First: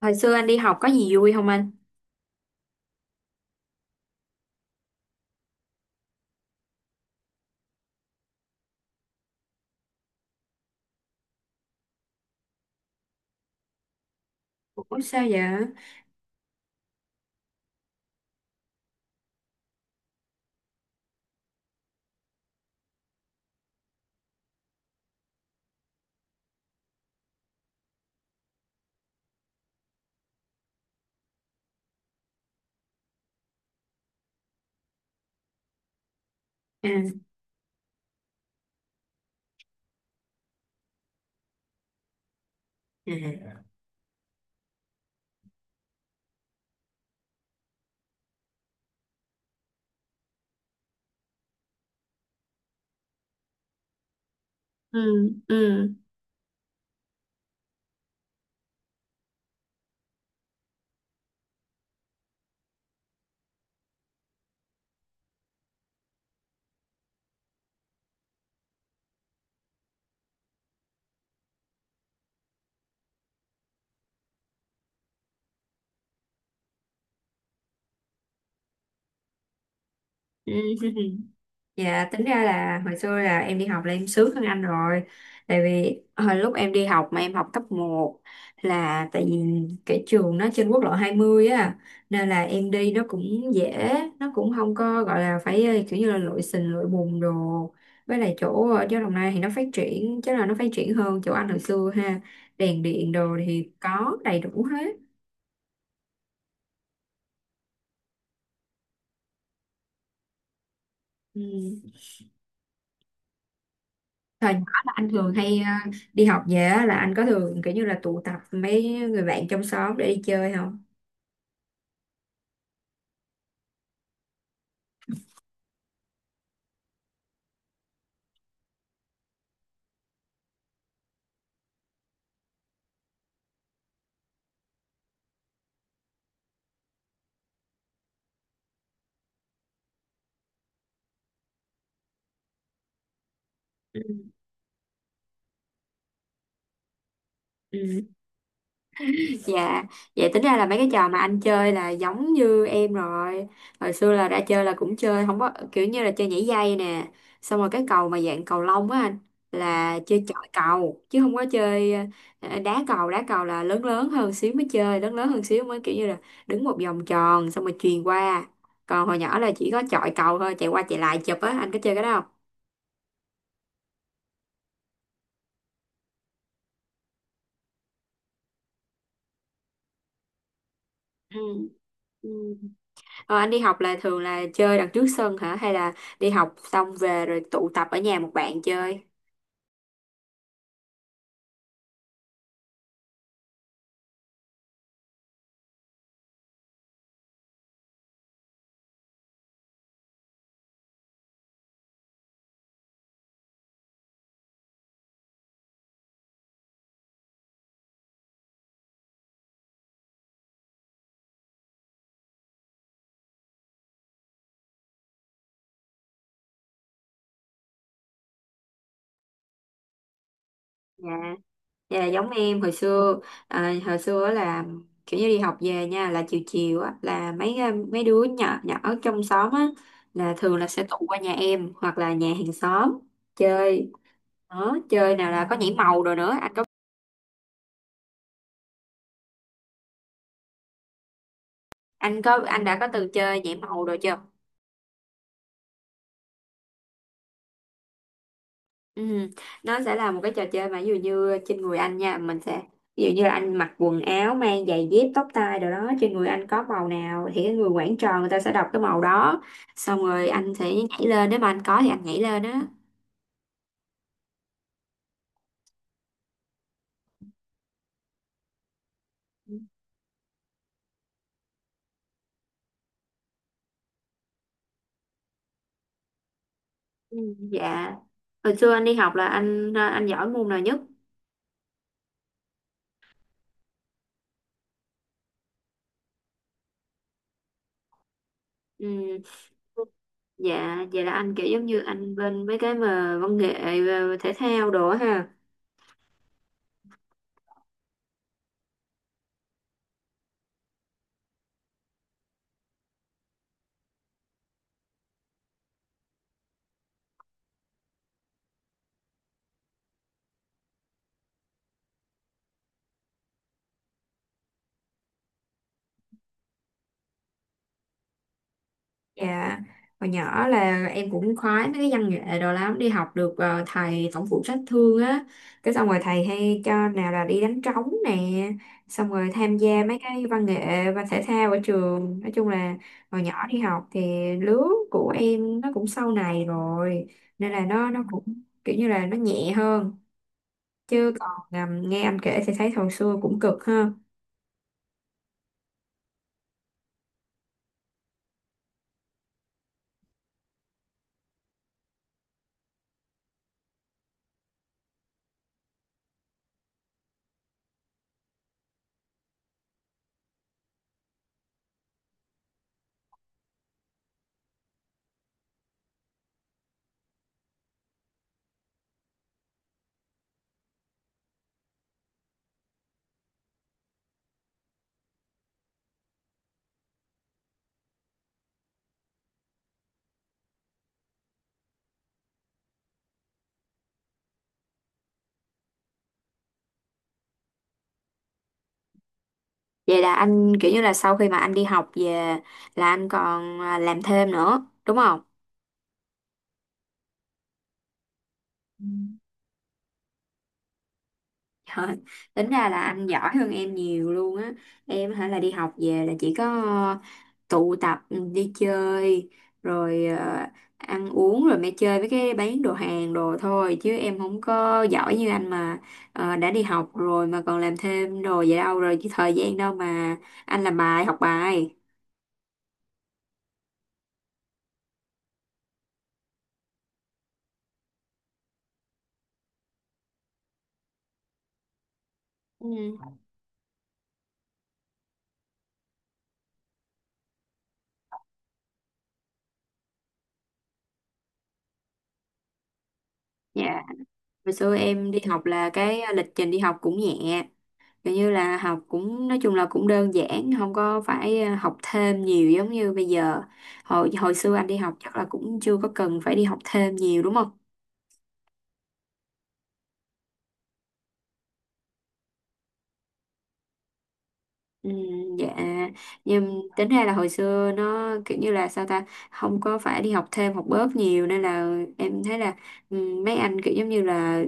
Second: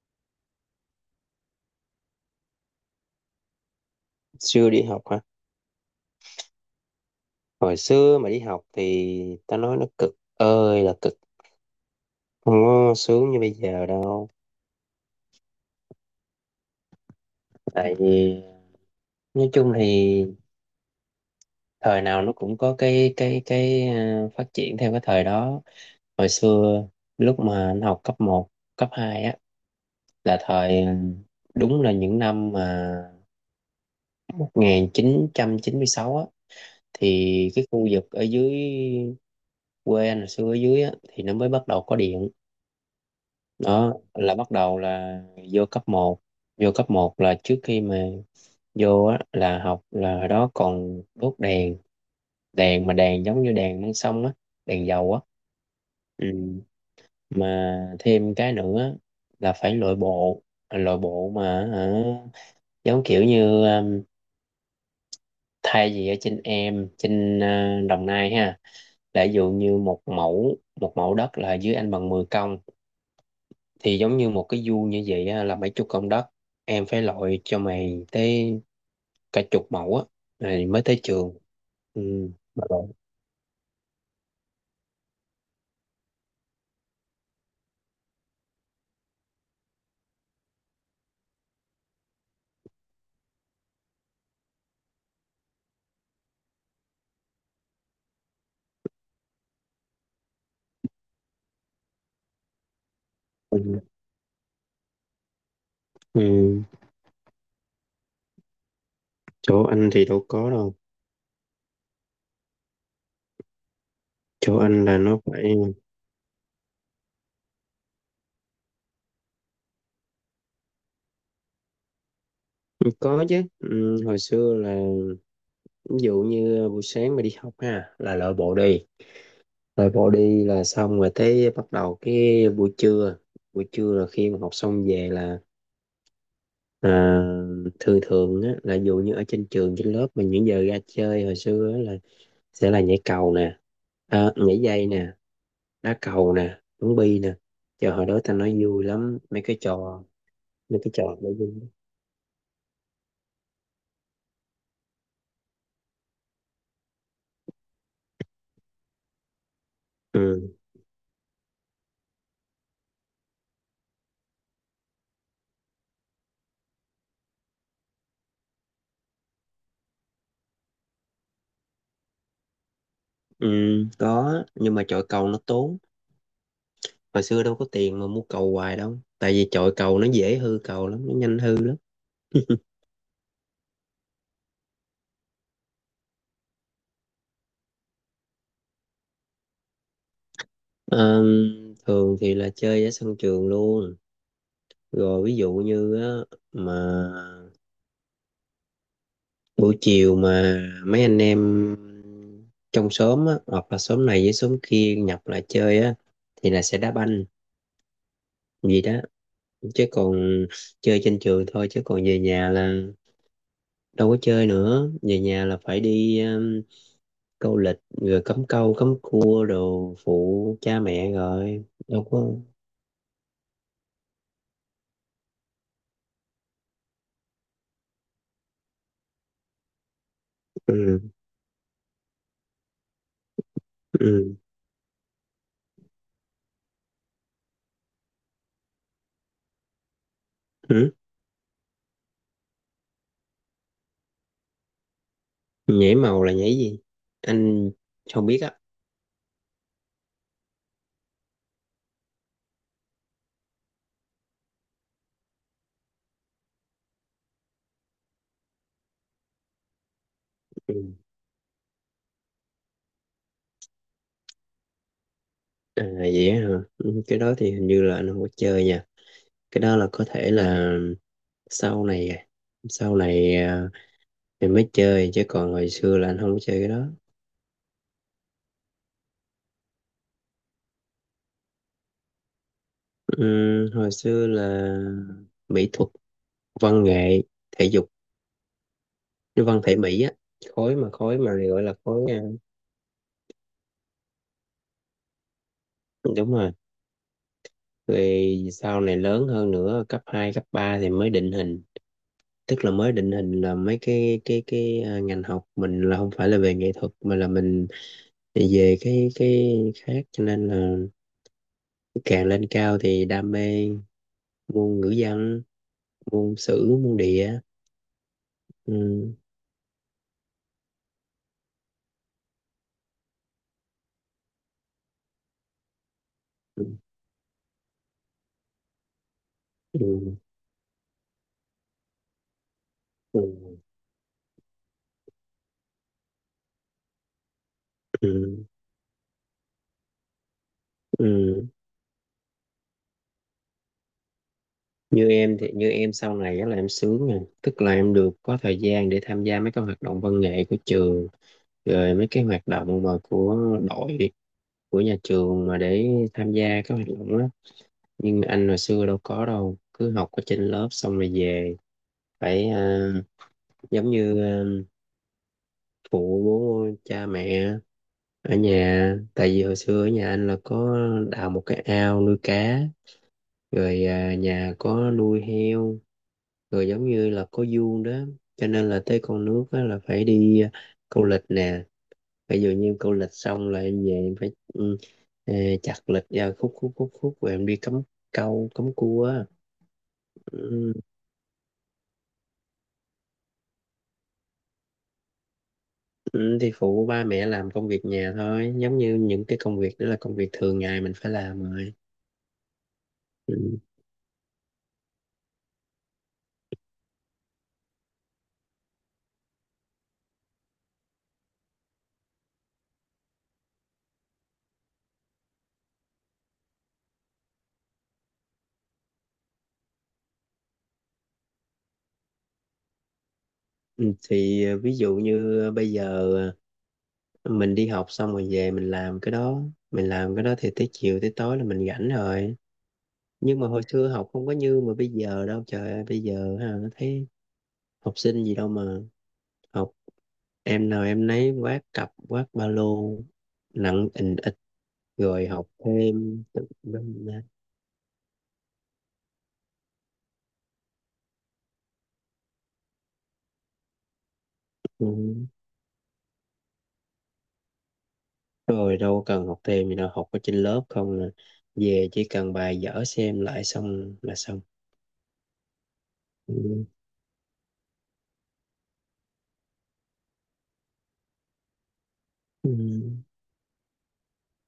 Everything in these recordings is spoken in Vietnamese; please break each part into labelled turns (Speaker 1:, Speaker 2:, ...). Speaker 1: Hồi xưa anh đi học có gì vui không anh?
Speaker 2: Xưa đi học hả? Hồi xưa mà đi học thì ta nói nó cực ơi là cực. Không có sướng như bây giờ đâu.
Speaker 1: Ủa sao vậy?
Speaker 2: Tại vì nói chung thì thời nào nó cũng có cái phát triển theo cái thời đó. Hồi xưa lúc mà anh học cấp một, cấp 2 á là thời đúng là những năm mà 1996 á,
Speaker 1: À,
Speaker 2: thì cái khu vực ở dưới quê anh hồi xưa ở dưới á thì nó mới bắt đầu có điện.
Speaker 1: à,
Speaker 2: Đó là bắt đầu là vô cấp một, vô cấp một là trước khi mà vô á, là học là hồi đó còn đốt đèn, đèn mà đèn giống như đèn măng sông á, đèn dầu á.
Speaker 1: ừ, ừ,
Speaker 2: Ừ. Mà thêm cái nữa là phải lội bộ. À, lội bộ mà hả, giống kiểu như thay vì ở trên em trên Đồng Nai ha là ví dụ như một mẫu đất là dưới anh bằng 10 công, thì giống như một cái vuông như vậy á, là mấy chục công đất, em phải lội cho mày tới cả chục mẫu á
Speaker 1: ừ.
Speaker 2: rồi mới tới trường. Ừ,
Speaker 1: Dạ, tính ra
Speaker 2: mà
Speaker 1: là
Speaker 2: lội.
Speaker 1: hồi xưa là em đi học là em sướng hơn anh rồi. Tại vì hồi lúc em đi học mà em học cấp một. Là tại vì cái trường nó trên quốc lộ 20 á. Nên là em đi nó cũng dễ. Nó cũng không có gọi là phải kiểu như là lội sình lội bùn đồ. Với lại chỗ ở chỗ Đồng Nai thì nó phát triển chứ là nó phát triển hơn chỗ anh hồi xưa ha. Đèn điện đồ thì có đầy đủ hết.
Speaker 2: Ừ, chỗ anh thì đâu có đâu.
Speaker 1: Ừ. Thời
Speaker 2: Chỗ
Speaker 1: nhỏ
Speaker 2: anh
Speaker 1: là
Speaker 2: là
Speaker 1: anh
Speaker 2: nó
Speaker 1: thường
Speaker 2: phải.
Speaker 1: hay đi học về á, là anh có thường kiểu như là tụ tập mấy người bạn trong xóm để đi chơi không?
Speaker 2: Ừ, có chứ. Ừ, hồi xưa là ví dụ như buổi sáng mà đi học ha là lội bộ đi. Lội bộ đi là xong rồi tới bắt đầu cái buổi trưa. Buổi trưa là khi mà học xong về là. Ờ, thường thường á, là dù như ở trên trường trên lớp mà những giờ ra chơi hồi xưa á, là sẽ là nhảy cầu nè,
Speaker 1: Ừ.
Speaker 2: nhảy dây nè, đá cầu nè, bắn bi nè, trời
Speaker 1: Ừ.
Speaker 2: hồi đó ta nói vui lắm mấy cái
Speaker 1: Dạ,
Speaker 2: trò
Speaker 1: vậy tính ra là mấy
Speaker 2: mấy
Speaker 1: cái
Speaker 2: cái trò
Speaker 1: trò mà
Speaker 2: đó
Speaker 1: anh
Speaker 2: vui lắm.
Speaker 1: chơi là giống như em rồi. Hồi xưa là đã chơi là cũng chơi, không có kiểu như là chơi nhảy dây nè. Xong rồi cái cầu mà dạng cầu lông á anh là
Speaker 2: Ừ,
Speaker 1: chơi chọi cầu chứ không có chơi đá cầu là lớn lớn hơn xíu mới chơi, lớn lớn hơn xíu mới kiểu như là đứng một vòng tròn xong rồi chuyền qua. Còn hồi nhỏ là chỉ có chọi cầu thôi, chạy qua chạy lại chụp á, anh có chơi cái đó không?
Speaker 2: ừ, có nhưng mà chọi cầu nó tốn, hồi xưa đâu có tiền mà mua cầu hoài đâu, tại vì chọi cầu nó dễ hư cầu lắm, nó
Speaker 1: Ừ.
Speaker 2: nhanh hư lắm.
Speaker 1: Ừ. Ờ, anh đi học là thường là chơi đằng trước sân hả? Hay là đi học xong về rồi tụ tập ở nhà một bạn chơi?
Speaker 2: Ờ, thường thì là chơi ở sân trường luôn, rồi ví dụ như á, mà buổi chiều mà mấy anh em trong xóm á, hoặc là xóm này với xóm kia nhập lại chơi á thì là sẽ đá banh gì đó, chứ còn chơi trên trường thôi, chứ còn về nhà là đâu có chơi nữa, về nhà là phải đi câu lịch rồi cắm câu cắm cua đồ phụ cha
Speaker 1: Dạ,
Speaker 2: mẹ rồi
Speaker 1: dạ
Speaker 2: đâu có.
Speaker 1: giống em hồi xưa. À, hồi xưa là kiểu như đi học về nha là chiều chiều á là mấy mấy đứa nhỏ nhỏ ở trong xóm á là thường là sẽ tụ
Speaker 2: Ừ,
Speaker 1: qua nhà em hoặc là nhà hàng xóm chơi.
Speaker 2: ừ,
Speaker 1: Đó chơi nào là có nhảy màu rồi nữa, anh có,
Speaker 2: ừ,
Speaker 1: anh có, anh đã có từng chơi nhảy màu rồi chưa?
Speaker 2: nhảy màu là nhảy gì, anh không biết á.
Speaker 1: Ừ. Nó sẽ là một cái trò chơi mà ví dụ như trên người anh nha mình sẽ, ví dụ như là anh mặc quần áo mang giày dép tóc tai đồ đó trên người anh có màu nào thì cái người quản trò người ta sẽ đọc cái màu đó, xong rồi anh sẽ
Speaker 2: Ừ.
Speaker 1: nhảy lên nếu mà anh có thì anh nhảy lên á.
Speaker 2: À vậy á hả. Ừ, cái đó thì hình như là anh không có chơi nha, cái đó là có thể là sau này sau này mình mới chơi, chứ còn hồi xưa là anh không có chơi cái đó.
Speaker 1: Ừ. Dạ, hồi xưa anh đi học là anh giỏi môn nào nhất?
Speaker 2: Hồi xưa là mỹ thuật, văn nghệ, thể dục,
Speaker 1: Ừ.
Speaker 2: cái văn thể mỹ á,
Speaker 1: Dạ
Speaker 2: khối mà
Speaker 1: vậy là
Speaker 2: khối mà
Speaker 1: anh kiểu
Speaker 2: gọi
Speaker 1: giống
Speaker 2: là
Speaker 1: như
Speaker 2: khối
Speaker 1: anh bên mấy cái mà văn nghệ, thể thao đồ á ha.
Speaker 2: đúng rồi. Rồi sau này lớn hơn nữa cấp 2 cấp 3 thì mới định hình, tức là mới định hình là mấy cái ngành học mình là không phải là về nghệ thuật, mà là mình về cái khác, cho nên là càng lên cao thì đam mê môn ngữ văn, môn sử, môn địa. Ừ.
Speaker 1: Dạ, hồi nhỏ là em cũng khoái mấy cái văn nghệ đồ lắm, đi học được thầy tổng phụ trách thương á, cái xong rồi thầy hay
Speaker 2: Ừ.
Speaker 1: cho nào là đi đánh trống nè, xong rồi tham gia mấy
Speaker 2: Ừ.
Speaker 1: cái văn nghệ và thể thao ở trường, nói chung là
Speaker 2: Ừ.
Speaker 1: hồi nhỏ đi học thì lứa của em nó cũng sau này rồi, nên là nó cũng
Speaker 2: Ừ.
Speaker 1: kiểu như là nó nhẹ hơn, chứ còn
Speaker 2: Ừ.
Speaker 1: nghe anh kể thì thấy hồi xưa cũng cực ha.
Speaker 2: Như em sau này á là em sướng nè, tức là em được có thời gian để tham gia mấy cái hoạt động văn nghệ của trường, rồi mấy cái hoạt động mà của đội, của nhà trường mà để tham gia các hoạt động đó. Nhưng mà anh hồi xưa đâu có đâu, cứ học ở trên lớp xong rồi về, phải giống như phụ cha mẹ ở nhà, tại vì hồi xưa ở nhà anh là có đào một cái ao nuôi cá, rồi nhà có nuôi heo, rồi giống như là có vuông đó, cho nên là tới con nước á, là phải đi câu lịch nè, ví dụ như câu lịch xong là em về em phải ờ, chặt lịch ra khúc khúc khúc khúc rồi em đi cắm câu cắm cua á.
Speaker 1: Vậy là anh kiểu
Speaker 2: Ừ,
Speaker 1: như là sau khi mà anh đi học về là anh còn làm thêm nữa, đúng không?
Speaker 2: ừ, thì phụ ba mẹ làm công việc nhà thôi, giống
Speaker 1: Ừ.
Speaker 2: như những cái công việc đó là công việc thường ngày mình phải làm rồi.
Speaker 1: Trời, tính ra là anh giỏi hơn
Speaker 2: Ừ.
Speaker 1: em nhiều luôn á. Em hả là đi học về là chỉ có tụ tập, ừ, đi chơi rồi, ăn uống rồi mẹ chơi với cái bán đồ hàng đồ thôi chứ em không có giỏi như anh mà. Ờ, đã đi học rồi mà còn làm thêm đồ vậy đâu rồi chứ thời gian đâu mà anh làm bài học bài.
Speaker 2: Ừ, thì ví dụ như bây giờ mình đi học xong rồi về mình làm cái đó, mình làm cái đó thì tới chiều tới tối là mình rảnh rồi.
Speaker 1: Ừ.
Speaker 2: Nhưng mà hồi xưa học không có như mà bây giờ đâu, trời ơi bây giờ ha thấy học sinh gì đâu mà học, em nào em nấy vác cặp vác ba lô
Speaker 1: Dạ,
Speaker 2: nặng ình ịch,
Speaker 1: hồi xưa em đi
Speaker 2: rồi
Speaker 1: học
Speaker 2: học
Speaker 1: là cái
Speaker 2: thêm
Speaker 1: lịch
Speaker 2: tự
Speaker 1: trình đi học cũng
Speaker 2: dưng á.
Speaker 1: nhẹ. Kiểu như là học cũng nói chung là cũng đơn giản không có phải học thêm nhiều giống như bây giờ. Hồi hồi xưa anh đi
Speaker 2: Ừ.
Speaker 1: học chắc là cũng chưa có cần phải đi học thêm nhiều đúng không?
Speaker 2: Rồi đâu cần học thêm gì đâu, học ở trên lớp không là về chỉ cần bài vở xem lại xong là xong.
Speaker 1: Ừ, dạ.
Speaker 2: Ừ.
Speaker 1: Nhưng tính ra là hồi xưa nó kiểu như là sao ta, không có phải đi học thêm học bớt nhiều nên là em thấy
Speaker 2: Ừ.
Speaker 1: là, ừ, mấy anh kiểu giống như là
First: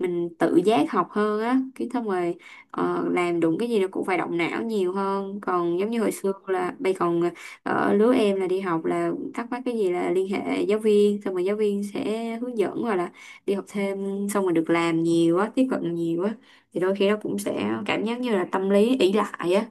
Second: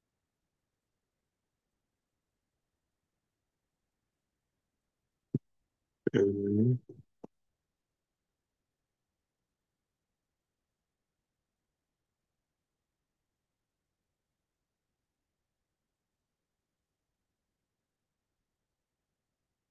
Speaker 1: mình tự giác học hơn á, cái xong rồi làm đúng cái gì nó cũng phải động não nhiều hơn còn giống như hồi xưa là
Speaker 2: Ừ.
Speaker 1: bây còn ở lứa em là đi học là thắc mắc cái gì là liên hệ giáo viên xong rồi giáo viên sẽ hướng dẫn hoặc là đi học thêm xong rồi được làm nhiều á tiếp cận nhiều á thì đôi khi nó cũng sẽ cảm giác như là tâm lý ỷ lại á.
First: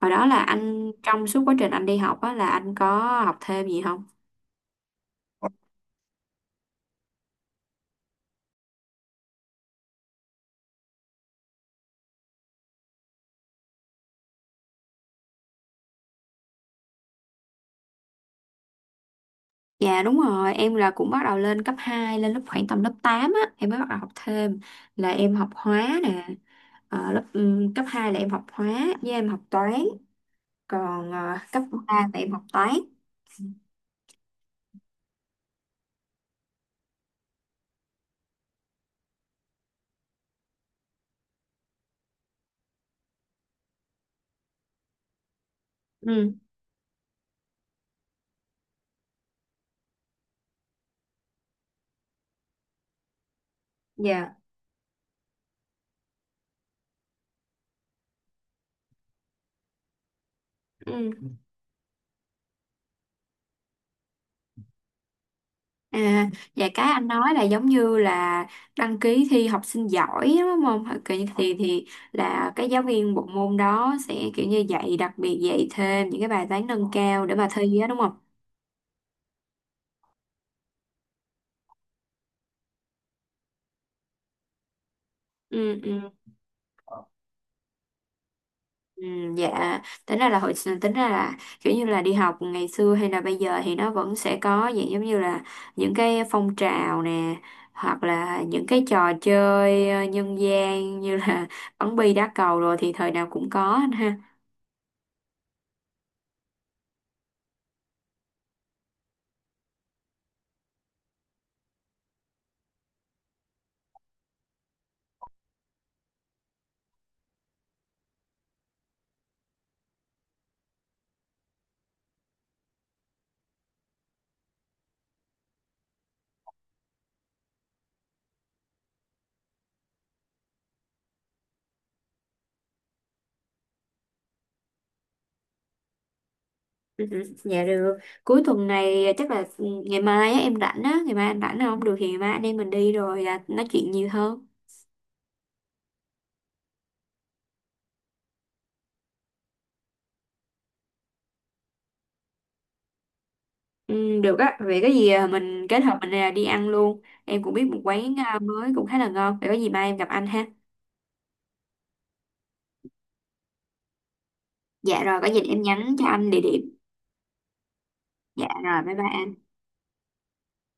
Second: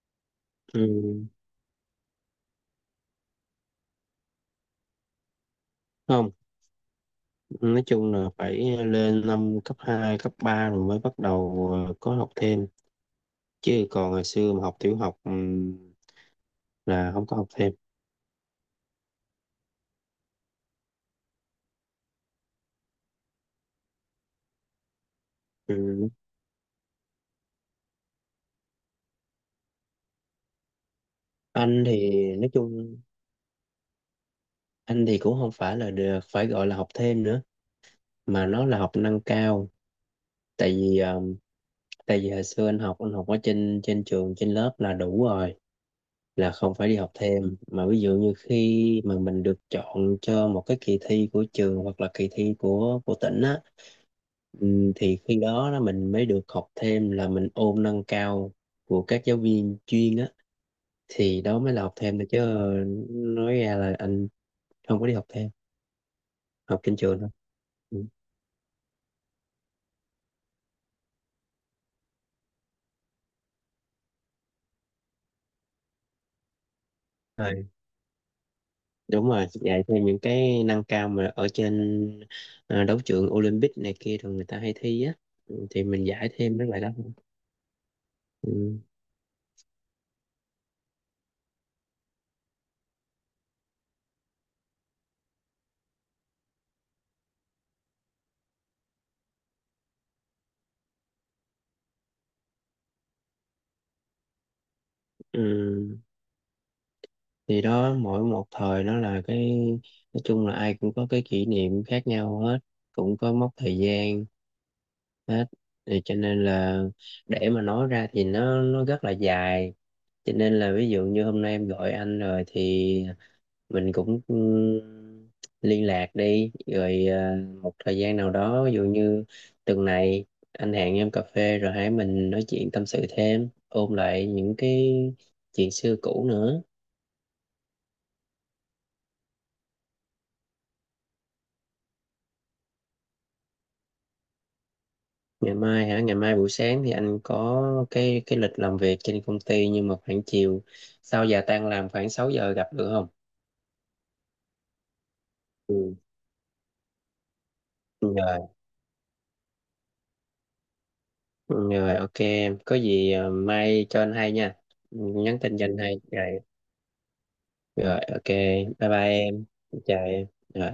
Speaker 1: Hồi đó là
Speaker 2: Ừ.
Speaker 1: anh trong suốt quá trình anh đi học á là anh có học thêm gì không?
Speaker 2: Không. Nói chung là phải lên năm cấp 2 cấp 3 rồi mới bắt đầu có học thêm. Chứ còn ngày xưa mà học tiểu học là không có học thêm.
Speaker 1: Dạ đúng rồi, em là cũng bắt đầu lên cấp 2 lên lớp khoảng tầm lớp 8 á, em mới bắt đầu học thêm là em học hóa
Speaker 2: Ừ.
Speaker 1: nè. Ờ, lớp cấp 2 là em học hóa với em học toán, còn cấp
Speaker 2: Anh
Speaker 1: 3
Speaker 2: thì
Speaker 1: là em học
Speaker 2: nói
Speaker 1: toán.
Speaker 2: chung, anh thì cũng không phải là được phải gọi là học thêm nữa, mà nó là học nâng cao. Tại vì ờ, tại vì hồi xưa anh học ở trên trên trường trên lớp là đủ rồi,
Speaker 1: Ừ,
Speaker 2: là không phải đi học thêm, mà ví dụ như khi mà mình được chọn cho một cái kỳ thi của trường hoặc là kỳ thi của tỉnh á.
Speaker 1: dạ.
Speaker 2: Thì khi đó là mình mới được học thêm, là mình ôn nâng cao của các giáo viên chuyên á,
Speaker 1: Ừ.
Speaker 2: thì đó mới là học thêm được, chứ nói ra là anh không có đi học thêm,
Speaker 1: À, dạ
Speaker 2: học
Speaker 1: cái
Speaker 2: trên
Speaker 1: anh
Speaker 2: trường thôi.
Speaker 1: nói là giống như
Speaker 2: Ừ.
Speaker 1: là đăng ký thi học sinh giỏi đúng không? Kiểu như thì là cái giáo viên bộ môn đó sẽ kiểu như dạy đặc biệt dạy thêm những cái bài toán nâng cao để mà
Speaker 2: Rồi,
Speaker 1: thi á đúng không?
Speaker 2: đúng rồi, dạy thêm những cái nâng cao mà ở trên đấu trường Olympic này kia thường người ta hay thi á. Ừ,
Speaker 1: Ừ,
Speaker 2: thì
Speaker 1: ừ.
Speaker 2: mình giải thêm mấy bài đó. Ừ.
Speaker 1: Ừ, dạ tính ra là hồi, tính ra là kiểu như là đi học ngày xưa hay là bây giờ thì nó vẫn sẽ có dạng giống như là những cái phong trào nè hoặc là những cái trò chơi nhân gian như là bắn bi đá cầu rồi thì thời nào cũng có anh ha.
Speaker 2: Ừ. Thì đó mỗi một thời nó là cái, nói chung là ai cũng có cái kỷ niệm khác nhau hết, cũng có mốc thời gian hết, thì cho nên là để mà nói ra thì nó rất là dài, cho nên là ví dụ như hôm nay em gọi anh rồi, thì mình cũng liên lạc đi rồi một thời gian nào đó, ví dụ như tuần này anh hẹn em cà phê rồi hãy mình nói chuyện tâm sự thêm, ôn lại những cái chuyện xưa cũ nữa.
Speaker 1: Ừ, ừ, dạ được. Cuối tuần này chắc là, ừ, ngày mai á, em rảnh á, ngày mai anh rảnh không, được thì ngày mai anh em mình đi rồi nói chuyện nhiều hơn.
Speaker 2: Ngày mai hả, ngày mai buổi sáng thì anh có cái lịch làm việc trên công ty, nhưng mà khoảng chiều, sau giờ tan làm khoảng 6 giờ gặp được không?
Speaker 1: Ừ, được á, vậy có gì mình kết hợp
Speaker 2: Ừ.
Speaker 1: mình đi ăn luôn, em cũng biết một quán
Speaker 2: Ừ, rồi.
Speaker 1: mới cũng khá là ngon, vậy có gì mai em gặp anh ha.
Speaker 2: Ừ, rồi ok, em có gì mai cho anh hay nha. Ừ,
Speaker 1: Dạ rồi, có gì
Speaker 2: nhắn tin
Speaker 1: em
Speaker 2: cho anh
Speaker 1: nhắn
Speaker 2: hay
Speaker 1: cho anh địa
Speaker 2: rồi,
Speaker 1: điểm.
Speaker 2: rồi ok,
Speaker 1: Dạ rồi,
Speaker 2: bye
Speaker 1: bye bye
Speaker 2: bye, em
Speaker 1: anh.
Speaker 2: chào em, rồi